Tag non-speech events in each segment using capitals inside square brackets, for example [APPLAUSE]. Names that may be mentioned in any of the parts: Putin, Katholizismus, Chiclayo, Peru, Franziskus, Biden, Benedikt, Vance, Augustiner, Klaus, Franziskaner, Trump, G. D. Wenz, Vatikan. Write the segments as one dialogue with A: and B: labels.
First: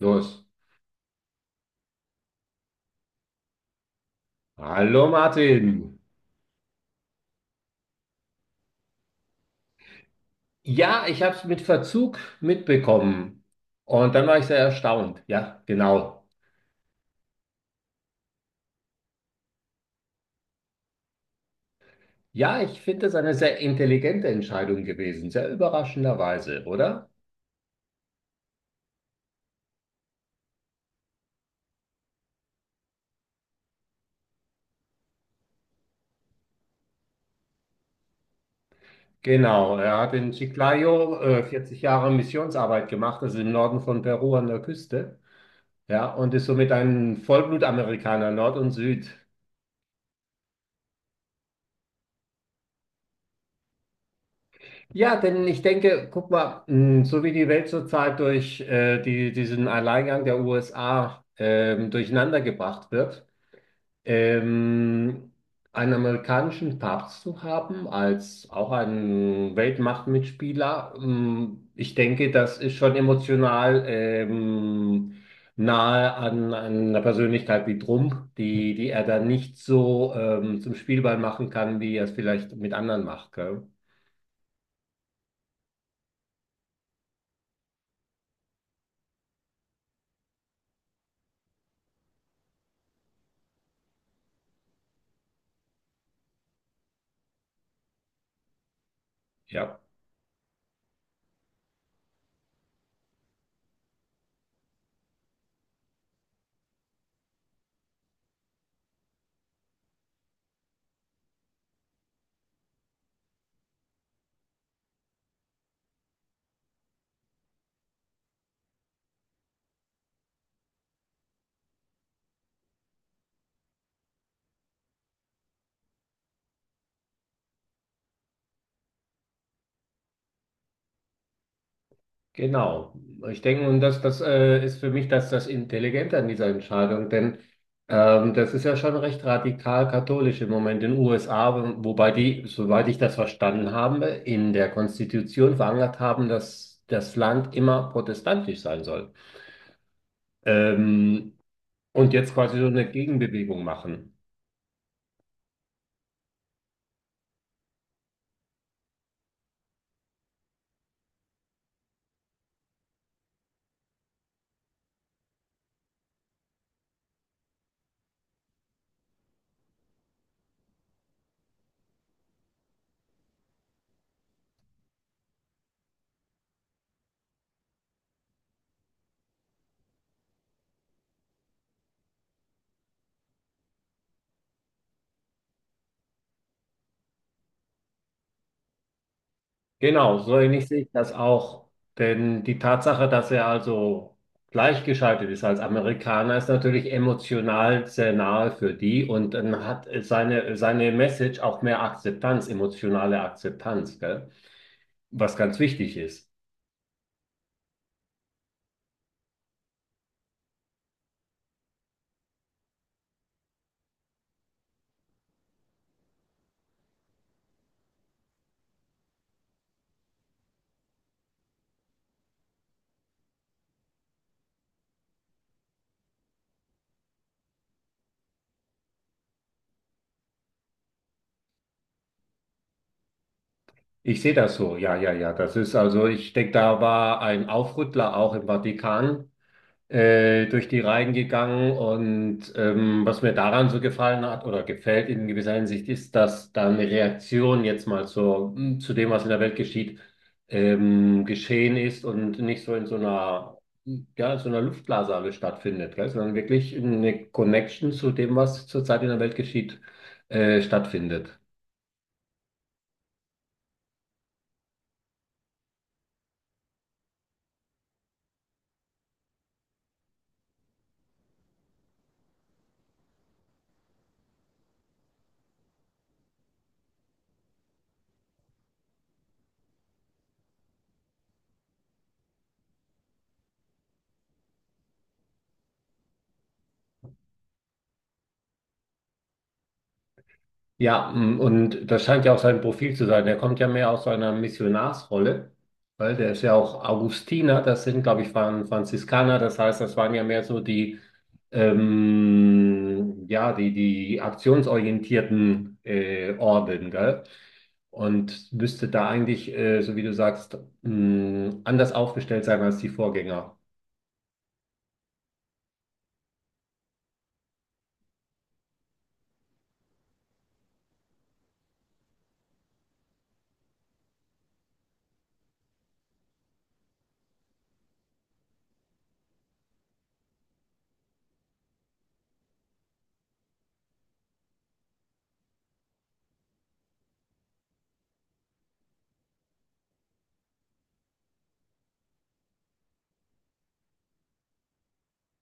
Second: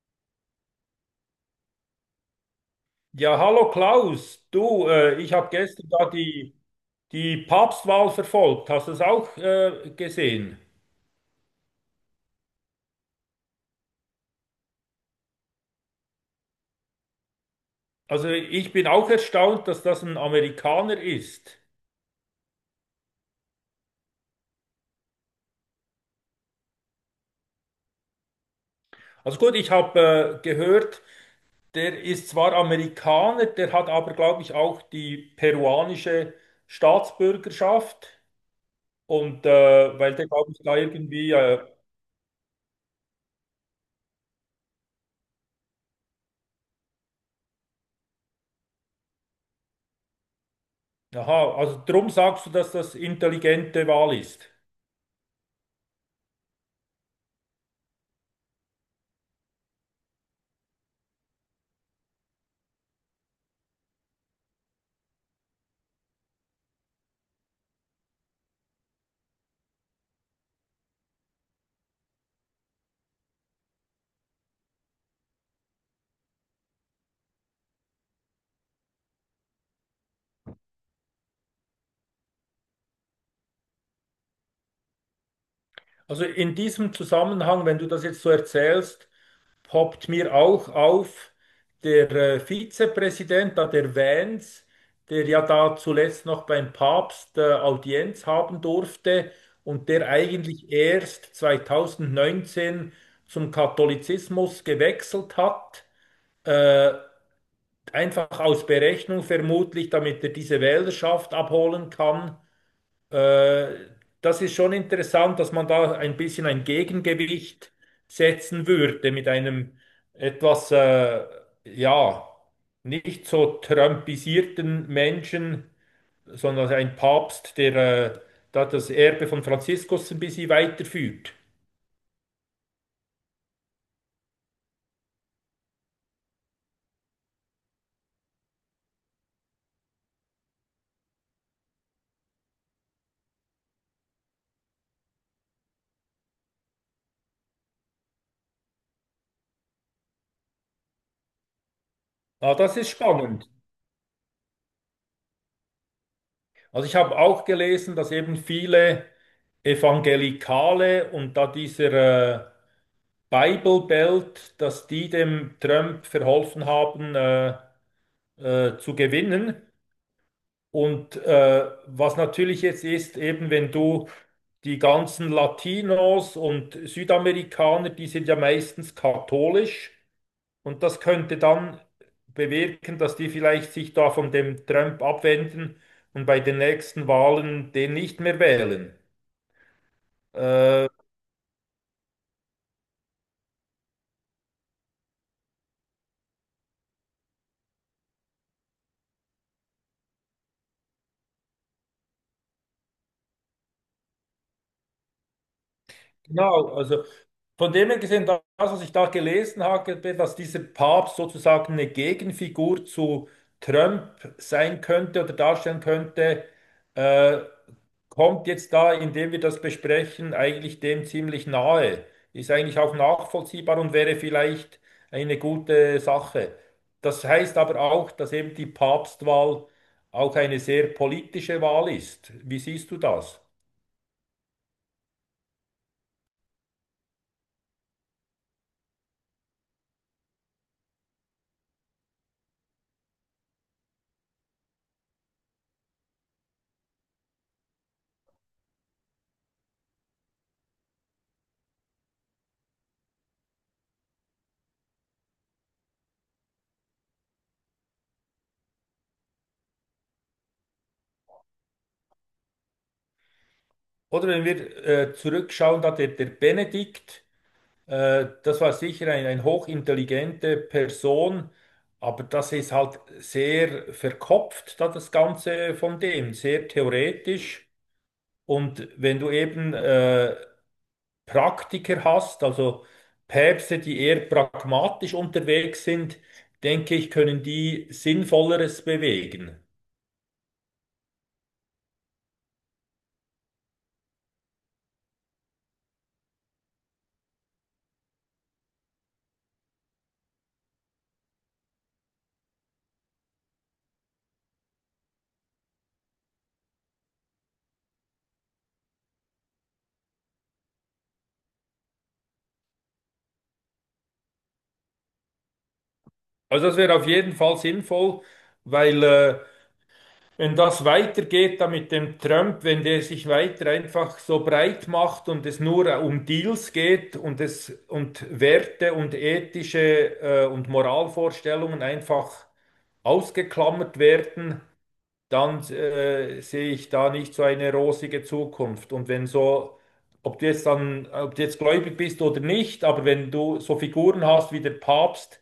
A: Los.
B: Ja, hallo Klaus, du,
A: Hallo
B: ich habe gestern
A: Martin.
B: da die Papstwahl verfolgt. Hast du es auch gesehen?
A: Ja, ich habe es mit Verzug mitbekommen. Und dann war ich sehr erstaunt. Ja, genau.
B: Also ich bin auch erstaunt, dass das ein Amerikaner ist.
A: Ja, ich finde es eine sehr intelligente Entscheidung gewesen. Sehr überraschenderweise, oder?
B: Also gut, ich habe gehört, der ist zwar Amerikaner, der hat aber, glaube ich, auch die peruanische Staatsbürgerschaft. Und
A: Genau. Er hat
B: weil der,
A: in
B: glaube ich, da
A: Chiclayo
B: irgendwie,
A: 40 Jahre Missionsarbeit gemacht. Das ist im Norden von Peru an der Küste. Ja, und ist somit ein Vollblutamerikaner, Nord und Süd.
B: aha, also drum sagst du, dass das intelligente Wahl ist.
A: Ja, denn ich denke, guck mal, mh, so wie die Welt zurzeit durch diesen Alleingang der USA durcheinander gebracht wird, ähm, einen amerikanischen Papst zu haben als auch einen Weltmachtmitspieler, mh, ich denke, das ist schon emotional nahe an einer Persönlichkeit wie Trump, die er dann nicht so zum Spielball machen kann, wie er es vielleicht mit anderen macht, gell?
B: Also in diesem Zusammenhang, wenn du das jetzt so erzählst, poppt mir auch auf der Vizepräsident da der Vance, der ja da zuletzt noch beim Papst Audienz haben durfte
A: Ja.
B: und der eigentlich erst 2019 zum Katholizismus gewechselt hat, äh, einfach aus Berechnung vermutlich, damit er diese Wählerschaft abholen kann. Äh, Das ist schon interessant, dass man da ein bisschen ein Gegengewicht setzen würde mit einem etwas, ja, nicht so trumpisierten Menschen, sondern ein Papst, der äh, da das Erbe von Franziskus ein bisschen weiterführt.
A: Genau. Ich denke, und das ist für mich das Intelligente an dieser Entscheidung, denn das ist ja schon recht radikal katholisch im Moment in den USA, wobei die, soweit ich das verstanden habe, in der Konstitution verankert haben, dass das Land immer protestantisch sein soll. Ähm, und jetzt
B: Ah,
A: quasi so
B: das
A: eine
B: ist spannend.
A: Gegenbewegung machen.
B: Also ich habe auch gelesen, dass eben viele Evangelikale und da dieser Bible Belt, dass die dem Trump verholfen haben zu gewinnen. Und was natürlich jetzt ist, eben wenn du die ganzen Latinos und Südamerikaner, die sind ja meistens katholisch und das könnte dann bewirken, dass die vielleicht sich da von dem Trump abwenden und bei den nächsten Wahlen den nicht mehr wählen.
A: Genau, so ähnlich sehe
B: Äh,
A: ich das auch. Denn die Tatsache, dass er also gleichgeschaltet ist als Amerikaner, ist natürlich emotional sehr nahe für die und dann hat seine Message auch mehr Akzeptanz, emotionale Akzeptanz, gell? Was ganz wichtig ist.
B: Genau, also von dem her gesehen, das, was ich da gelesen habe, dass dieser Papst sozusagen eine Gegenfigur zu Trump sein könnte oder darstellen könnte, äh, kommt jetzt da, indem wir das besprechen, eigentlich dem ziemlich nahe. Ist eigentlich auch nachvollziehbar und wäre vielleicht eine gute Sache. Das heißt aber auch, dass eben die Papstwahl auch eine sehr politische Wahl ist. Wie siehst du das?
A: Ich sehe das so, ja, ja, ja. Das ist also, ich denke, da war ein Aufrüttler auch im Vatikan durch die Reihen gegangen. Und was mir daran so gefallen hat oder gefällt in gewisser Hinsicht, ist, dass da eine Reaktion jetzt mal zu dem, was in der Welt geschieht, geschehen ist und nicht so in so einer, hm, ja, in so einer Luftblase alles stattfindet, gell? Sondern wirklich eine Connection zu dem, was zurzeit in der Welt geschieht, stattfindet.
B: Oder wenn wir zurückschauen, da der Benedikt, das war sicher ein hochintelligente Person, aber das ist halt sehr verkopft, da das Ganze von dem, sehr theoretisch. Und wenn du eben Praktiker hast, also Päpste, die eher pragmatisch unterwegs sind, denke ich, können die Sinnvolleres bewegen.
A: Ja, m, und das scheint ja auch sein Profil zu sein. Der kommt ja mehr aus so einer Missionarsrolle, weil der ist ja auch Augustiner, das sind, glaube ich, waren Franziskaner, das heißt, das waren ja mehr so die, ja, die aktionsorientierten Orden, gell? Und müsste da eigentlich, so wie du sagst, m, anders aufgestellt sein als die Vorgänger.
B: Also das wäre auf jeden Fall sinnvoll, weil wenn das weitergeht, da mit dem Trump, wenn der sich weiter einfach so breit macht und es nur um Deals geht und es und Werte und ethische und Moralvorstellungen einfach ausgeklammert werden, dann sehe ich da nicht so eine rosige Zukunft. Und wenn so, ob du jetzt dann, ob du jetzt gläubig bist oder nicht, aber wenn du so Figuren hast wie der Papst,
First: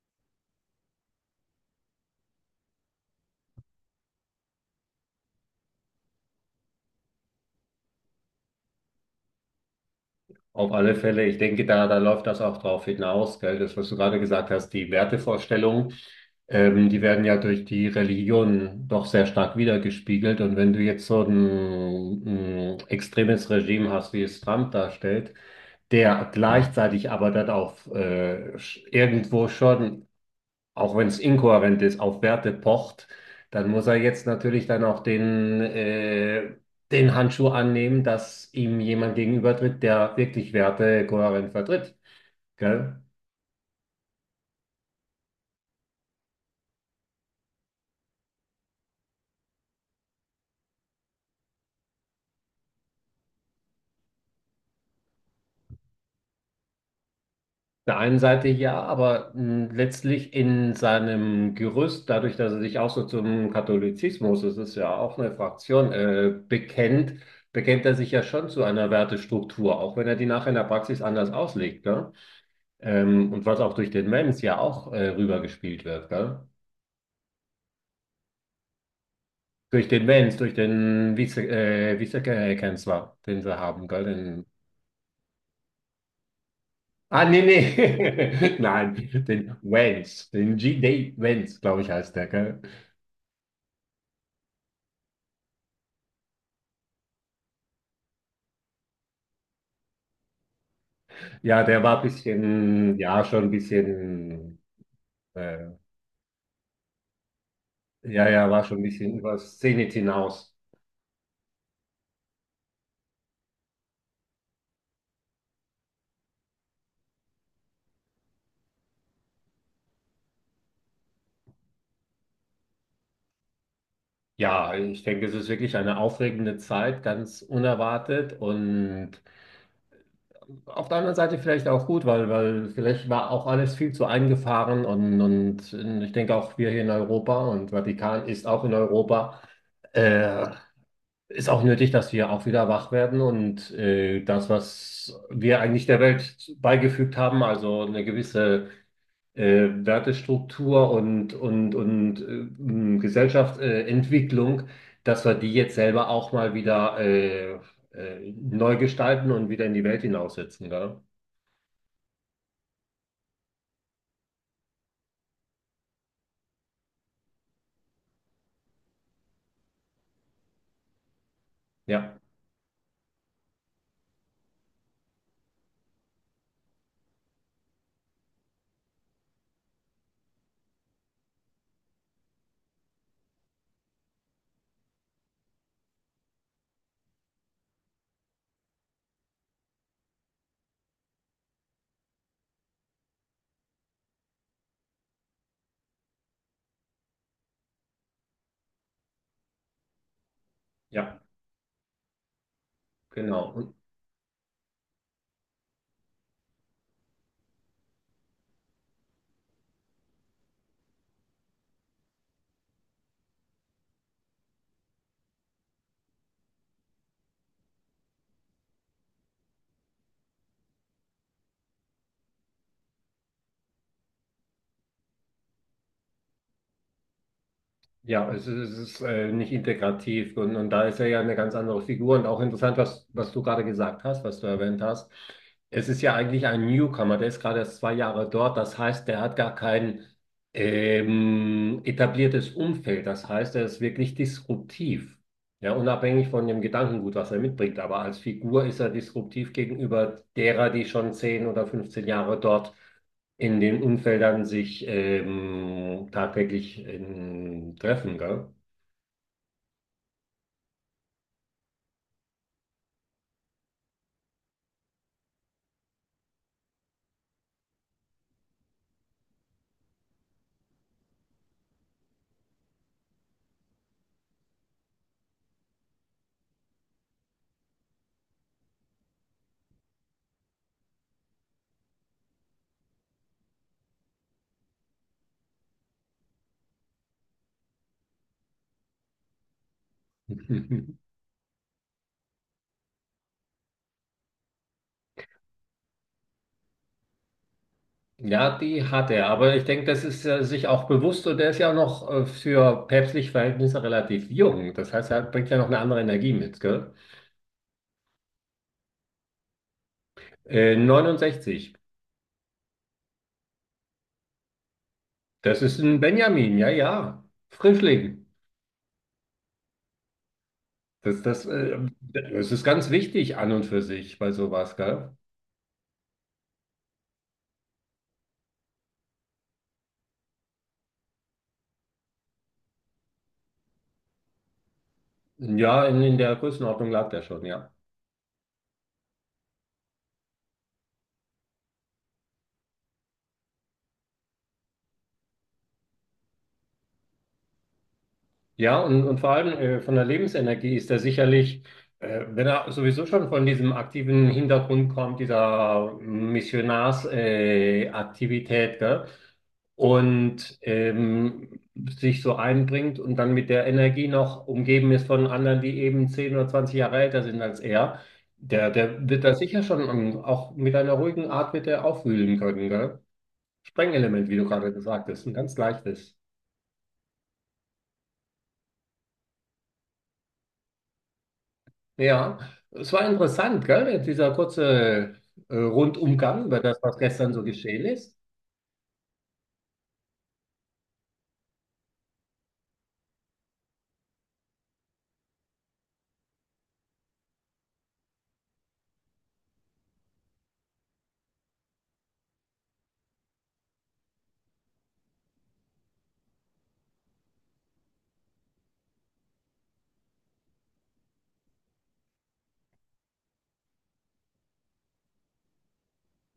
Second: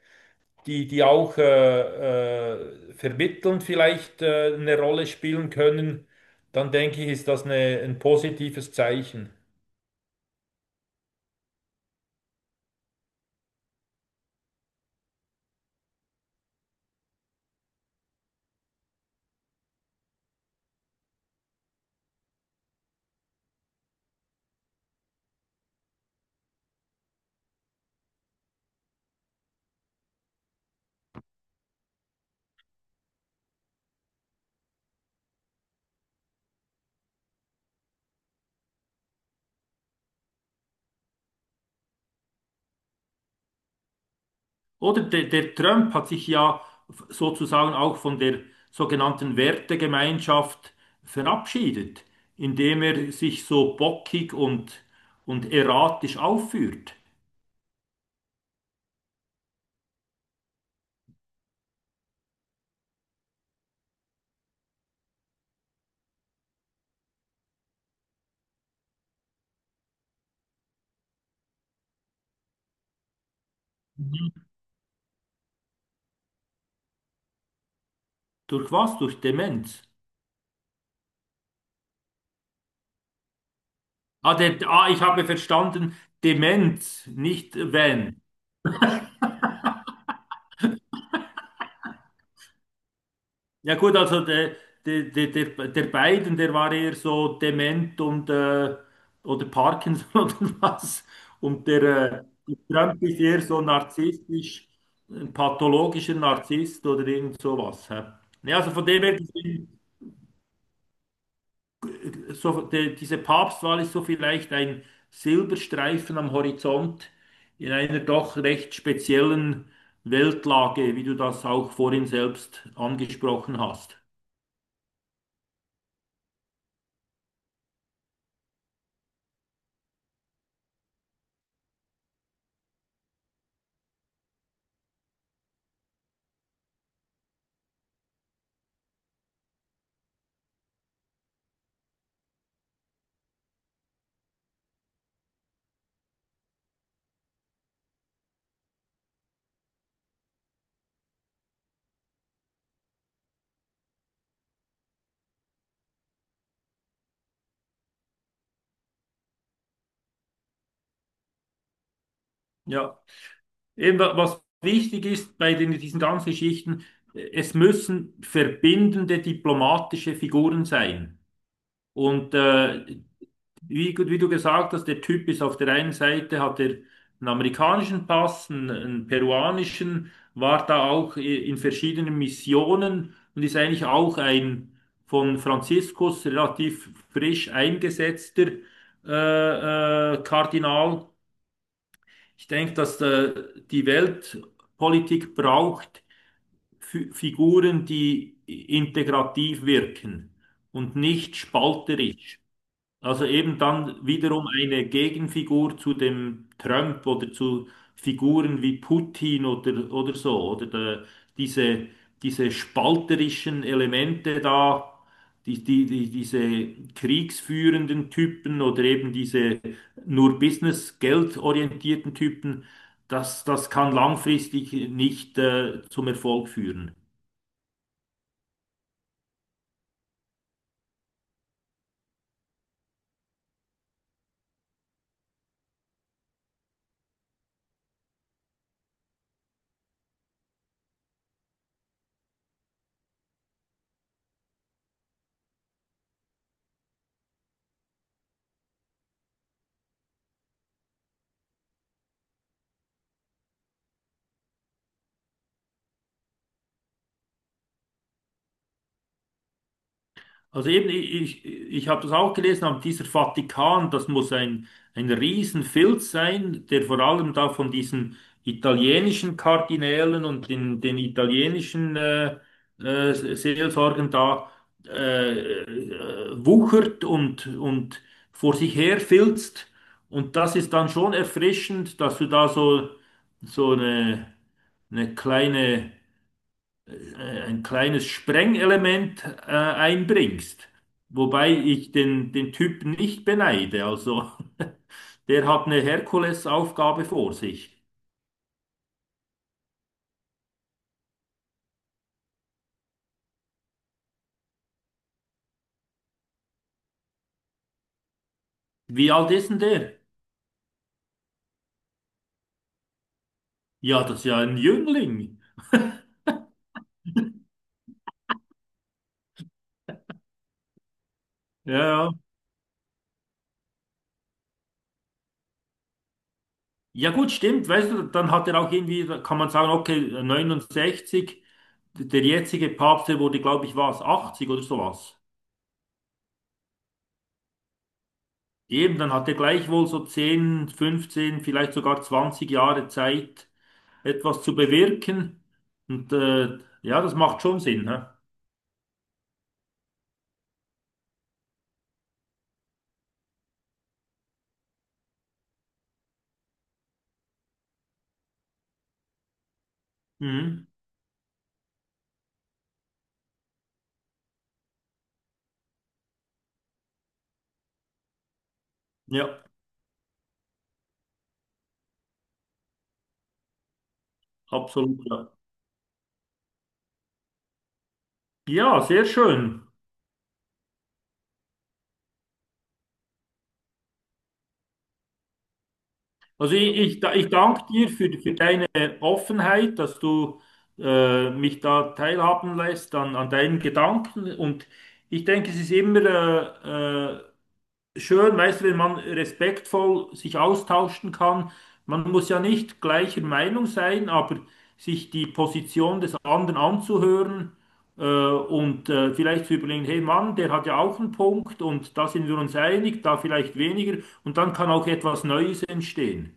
B: die auch vermittelnd vielleicht eine Rolle spielen können, dann denke ich, ist das eine, ein positives Zeichen.
A: Auf alle Fälle, ich denke, da läuft das auch drauf hinaus, gell? Das, was du gerade gesagt hast, die Wertevorstellungen, die werden ja durch die Religion doch sehr stark wiedergespiegelt. Und wenn du jetzt so ein extremes Regime hast, wie es Trump darstellt, der gleichzeitig aber dann auch irgendwo schon auch wenn es inkohärent ist, auf Werte pocht, dann muss er jetzt natürlich dann auch den Handschuh annehmen, dass ihm jemand gegenübertritt, der wirklich Werte kohärent vertritt. Gell?
B: Oder der Trump hat sich ja sozusagen auch von der sogenannten Wertegemeinschaft verabschiedet, indem er sich so bockig und erratisch aufführt.
A: Auf der einen Seite ja, aber mh, letztlich in seinem Gerüst, dadurch, dass er sich auch so zum Katholizismus, das ist ja auch eine Fraktion, bekennt, bekennt er sich ja schon zu einer Wertestruktur, auch wenn er die nachher in der Praxis anders auslegt. Ne? Und was auch durch den Mens ja auch rübergespielt wird, gell?
B: Durch was? Durch Demenz.
A: Durch den Mens, durch den Vize, Vizekanzler, den sie haben, gell?
B: Ah,
A: Den,
B: der, ah, ich habe verstanden, Demenz,
A: ah, nee,
B: nicht wenn
A: nee. [LAUGHS] Nein, den Wenz, den G. D. Wenz, glaube ich, heißt der, gell?
B: ja gut, also der Biden, der war eher so dement und oder Parkinson [LAUGHS] oder was.
A: Ja,
B: Und
A: der
B: der,
A: war ein
B: der
A: bisschen,
B: Trump ist
A: ja,
B: eher
A: schon ein
B: so
A: bisschen,
B: narzisstisch, ein
A: äh,
B: pathologischer Narzisst oder irgend sowas. Hä?
A: ja, ja,
B: Ja,
A: war
B: also
A: schon ein
B: von dem her,
A: bisschen über das
B: gesehen,
A: Zenit hinaus.
B: so, de, diese Papstwahl ist so vielleicht ein Silberstreifen am Horizont in einer doch recht speziellen Weltlage, wie du das auch vorhin selbst angesprochen hast.
A: Ja, ich denke, es ist wirklich eine aufregende Zeit, ganz unerwartet und auf der anderen Seite vielleicht auch gut, weil vielleicht war auch alles viel zu eingefahren und ich denke auch wir hier in Europa und Vatikan ist auch in Europa, äh, ist auch nötig, dass wir auch wieder wach werden und das, was wir eigentlich der Welt beigefügt haben, also eine gewisse Wertestruktur und Gesellschaftsentwicklung, dass wir die jetzt selber auch mal wieder neu gestalten und wieder in die Welt hinaussetzen, gell?
B: Ja. Eben, was wichtig ist bei diesen ganzen Geschichten, es müssen verbindende diplomatische Figuren sein.
A: Ja.
B: Und wie, wie du gesagt hast, der Typ ist auf der einen Seite, hat er einen amerikanischen Pass, einen peruanischen, war da auch in verschiedenen Missionen und ist eigentlich auch ein von Franziskus relativ frisch eingesetzter Kardinal. Ich denke, dass die Weltpolitik braucht Figuren, die integrativ wirken und
A: Ja,
B: nicht spalterisch. Also
A: genau.
B: eben
A: Und
B: dann wiederum eine Gegenfigur zu dem Trump oder zu Figuren wie Putin oder so, oder der, diese, diese spalterischen Elemente da, diese kriegsführenden Typen oder eben diese nur Business, geldorientierten Typen, das kann langfristig nicht zum Erfolg führen.
A: ja, es ist nicht integrativ und da ist er ja eine ganz andere Figur und auch interessant, was du gerade gesagt hast, was du erwähnt hast. Es ist ja eigentlich ein Newcomer, der ist gerade erst zwei Jahre dort. Das heißt, der hat gar kein etabliertes Umfeld. Das heißt, er ist wirklich disruptiv. Ja, unabhängig von dem Gedankengut, was er mitbringt. Aber als Figur ist er disruptiv gegenüber derer, die schon 10 oder 15 Jahre dort in den Umfeldern sich tagtäglich treffen, gell?
B: Also eben, ich habe das auch gelesen, aber dieser Vatikan, das muss ein Riesenfilz sein, der vor allem da von diesen italienischen Kardinälen und den italienischen Seelsorgern da wuchert und vor sich her filzt. Und das ist dann schon erfrischend, dass du da so, so eine kleine ein kleines Sprengelement einbringst.
A: [LAUGHS]
B: Wobei ich den Typ nicht beneide. Also, [LAUGHS] der hat eine Herkulesaufgabe vor sich.
A: Ja, die hat er, aber ich denke, das ist er sich auch bewusst und der ist ja auch noch für päpstliche Verhältnisse relativ jung. Das heißt, er bringt ja noch eine andere Energie mit, gell?
B: Wie alt ist denn der?
A: 69.
B: Ja, das ist ja ein Jüngling.
A: Das ist ein Benjamin, ja, ja. Frischling.
B: Ja, ja.
A: Das ist ganz wichtig an und für sich bei sowas, gell?
B: Ja gut, stimmt, weißt du, dann hat er auch irgendwie, da kann man sagen, okay, 69, der jetzige Papst, der wurde, glaube ich, was, 80 oder sowas.
A: Ja, in der Größenordnung lag der schon, ja.
B: Eben, dann hat er gleichwohl so 10, 15, vielleicht sogar 20 Jahre Zeit, etwas zu bewirken. Und ja, das macht schon Sinn. Hä?
A: Ja, und vor allem von der Lebensenergie ist er sicherlich, wenn er sowieso schon von diesem aktiven Hintergrund kommt, dieser Missionarsaktivität, Aktivität, gell? und
B: Mhm.
A: ähm, sich so einbringt und dann mit der Energie noch umgeben ist von anderen, die eben 10 oder 20 Jahre älter sind als er, der wird da
B: Ja,
A: sicher schon auch mit einer ruhigen Art wird er aufwühlen können, gell? Sprengelement, wie du gerade
B: absolut.
A: gesagt hast,
B: Ja,
A: ein ganz leichtes.
B: ja sehr schön.
A: Ja, es war interessant, gell? Jetzt dieser kurze Rundumgang
B: Also
A: über
B: ich,
A: das, was
B: ich, da- ich
A: gestern so
B: danke
A: geschehen
B: dir
A: ist.
B: für deine Offenheit, dass du mich da teilhaben lässt an, an deinen Gedanken. Und ich denke, es ist immer äh, äh, schön, weißt du, wenn man respektvoll sich austauschen kann. Man muss ja nicht gleicher Meinung sein, aber sich die Position des anderen anzuhören und vielleicht zu überlegen, hey Mann, der hat ja auch einen Punkt und da sind wir uns einig, da vielleicht weniger und dann kann auch etwas Neues entstehen.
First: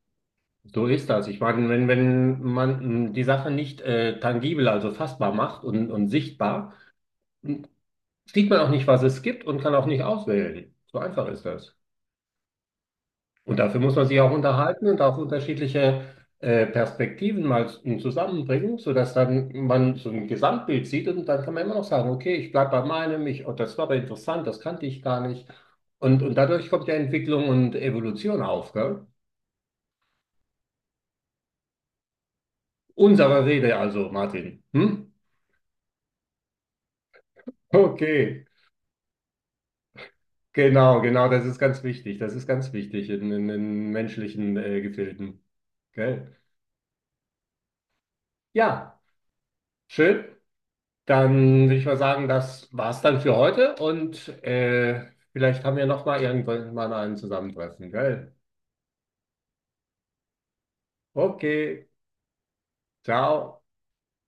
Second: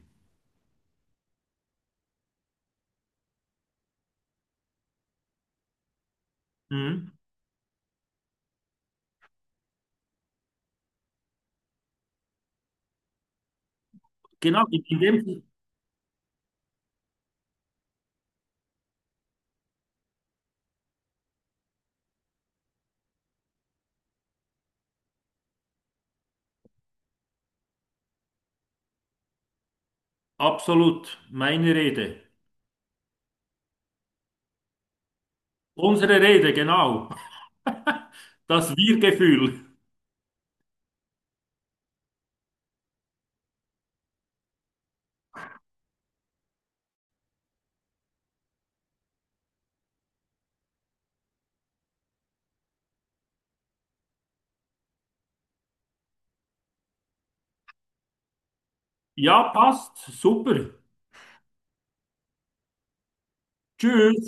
A: So ist das. Ich meine, wenn man mh, die Sache nicht tangibel, also fassbar macht und sichtbar,
B: Mhm.
A: mh, sieht man auch nicht, was es gibt und kann auch nicht auswählen. So einfach ist das. Und dafür muss man sich auch
B: Genau, in
A: unterhalten
B: in
A: und auch
B: dem
A: unterschiedliche Perspektiven mal zusammenbringen, sodass dann man so ein Gesamtbild sieht und dann kann man immer noch sagen, okay, ich bleibe bei meinem, ich, oh, das war aber interessant, das kannte ich gar nicht. Und dadurch kommt ja Entwicklung und Evolution auf, gell?
B: absolut meine Rede.
A: Unsere Rede also, Martin. Hm?
B: Unsere Rede, genau. [LAUGHS]
A: Okay,
B: Das Wir-Gefühl.
A: genau, genau, das ist ganz wichtig. Das ist ganz wichtig in menschlichen Gefilden. Gell? Ja, schön. Dann würde ich mal sagen, das war's dann für heute und vielleicht haben wir noch mal irgendwann mal ein Zusammentreffen, gell?
B: Ja, passt. Super.
A: Okay, ciao.
B: Tschüss.